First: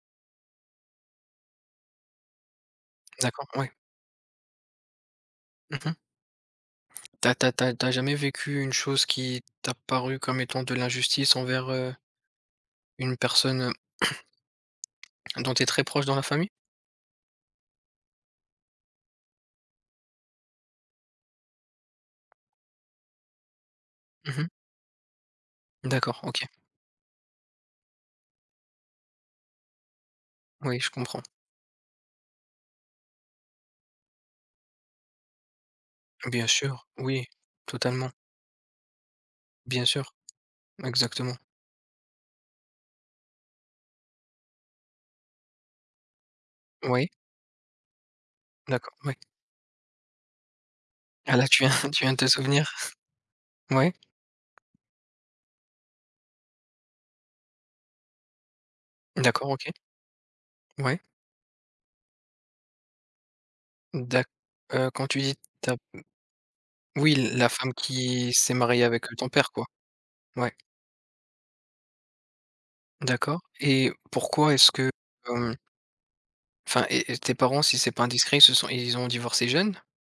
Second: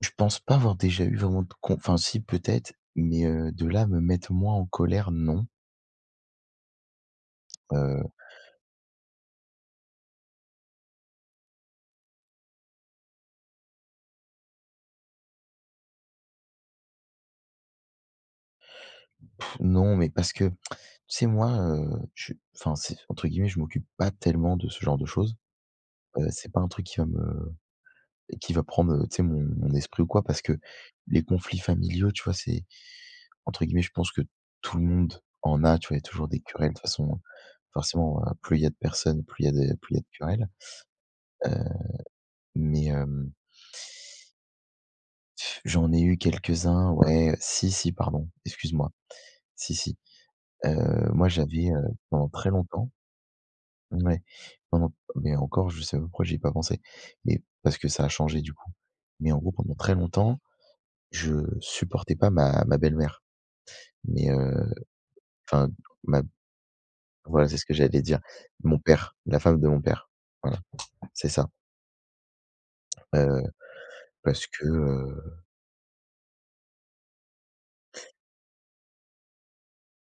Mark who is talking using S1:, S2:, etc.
S1: Je pense pas avoir déjà eu vraiment de conf enfin si peut-être mais
S2: D'accord,
S1: heu, de
S2: ouais.
S1: là à me mettre moi en colère, non.
S2: Mmh mh. Tu as tu as tu as tu as
S1: Heu
S2: jamais vécu une chose qui t'a paru comme étant de l'injustice envers, heu une personne, heu, dont tu es très proche dans la famille?
S1: Non mais parce que, tu sais, moi, heu, je enfin c'est entre guillemets «je m'occupe pas
S2: Mmh mh.
S1: tellement de ce genre de choses.»
S2: D'accord,
S1: Heu,
S2: OK.
S1: c'est pas un truc qui va me qui va prendre tu sais mon mon esprit ou quoi. Parce que
S2: Oui, je comprends.
S1: les conflits familiaux tu vois c'est entre guillemets, je pense que «tout le monde en a» tu vois, il y a toujours des
S2: Bien
S1: querelles de toute
S2: sûr,
S1: façon,
S2: oui, totalement.
S1: forcément, heu, plus il y a de personnes, plus il y a de
S2: Bien
S1: plus il y a de
S2: sûr,
S1: querelles,
S2: exactement.
S1: heu mais hem J'en ai eu quelques-uns
S2: Oui.
S1: ouais, si, si pardon, excuse moi.
S2: D'accord, oui.
S1: Si, si, heu, moi
S2: Ah là, tu
S1: j'avais,
S2: viens
S1: heu,
S2: tu viens de te
S1: pendant très
S2: souvenir.
S1: longtemps
S2: Ouais.
S1: ouais, pendant mais encore je sais même pourquoi j'y ai pas pensé, mais parce que ça a changé du coup. Mais en
S2: D'accord,
S1: gros,
S2: OK.
S1: pendant très longtemps,
S2: Ouais.
S1: je supportais pas ma ma belle-mère.
S2: D'ac
S1: Mais heu
S2: heu, quand tu dis
S1: enfin
S2: ta m
S1: ma
S2: oui l la
S1: voilà, c'est ce
S2: femme
S1: que j'allais dire.
S2: qui s'est
S1: Mon
S2: mariée avec, heu,
S1: père,
S2: ton
S1: la
S2: père,
S1: femme
S2: quoi.
S1: de mon père,
S2: Ouais.
S1: voilà, c'est ça.
S2: D'accord
S1: Heu,
S2: et
S1: parce
S2: pourquoi
S1: que
S2: est-ce que
S1: heu
S2: hem enfin et et tes parents si c'est pas indiscret, ils se sont ils ont divorcé jeunes?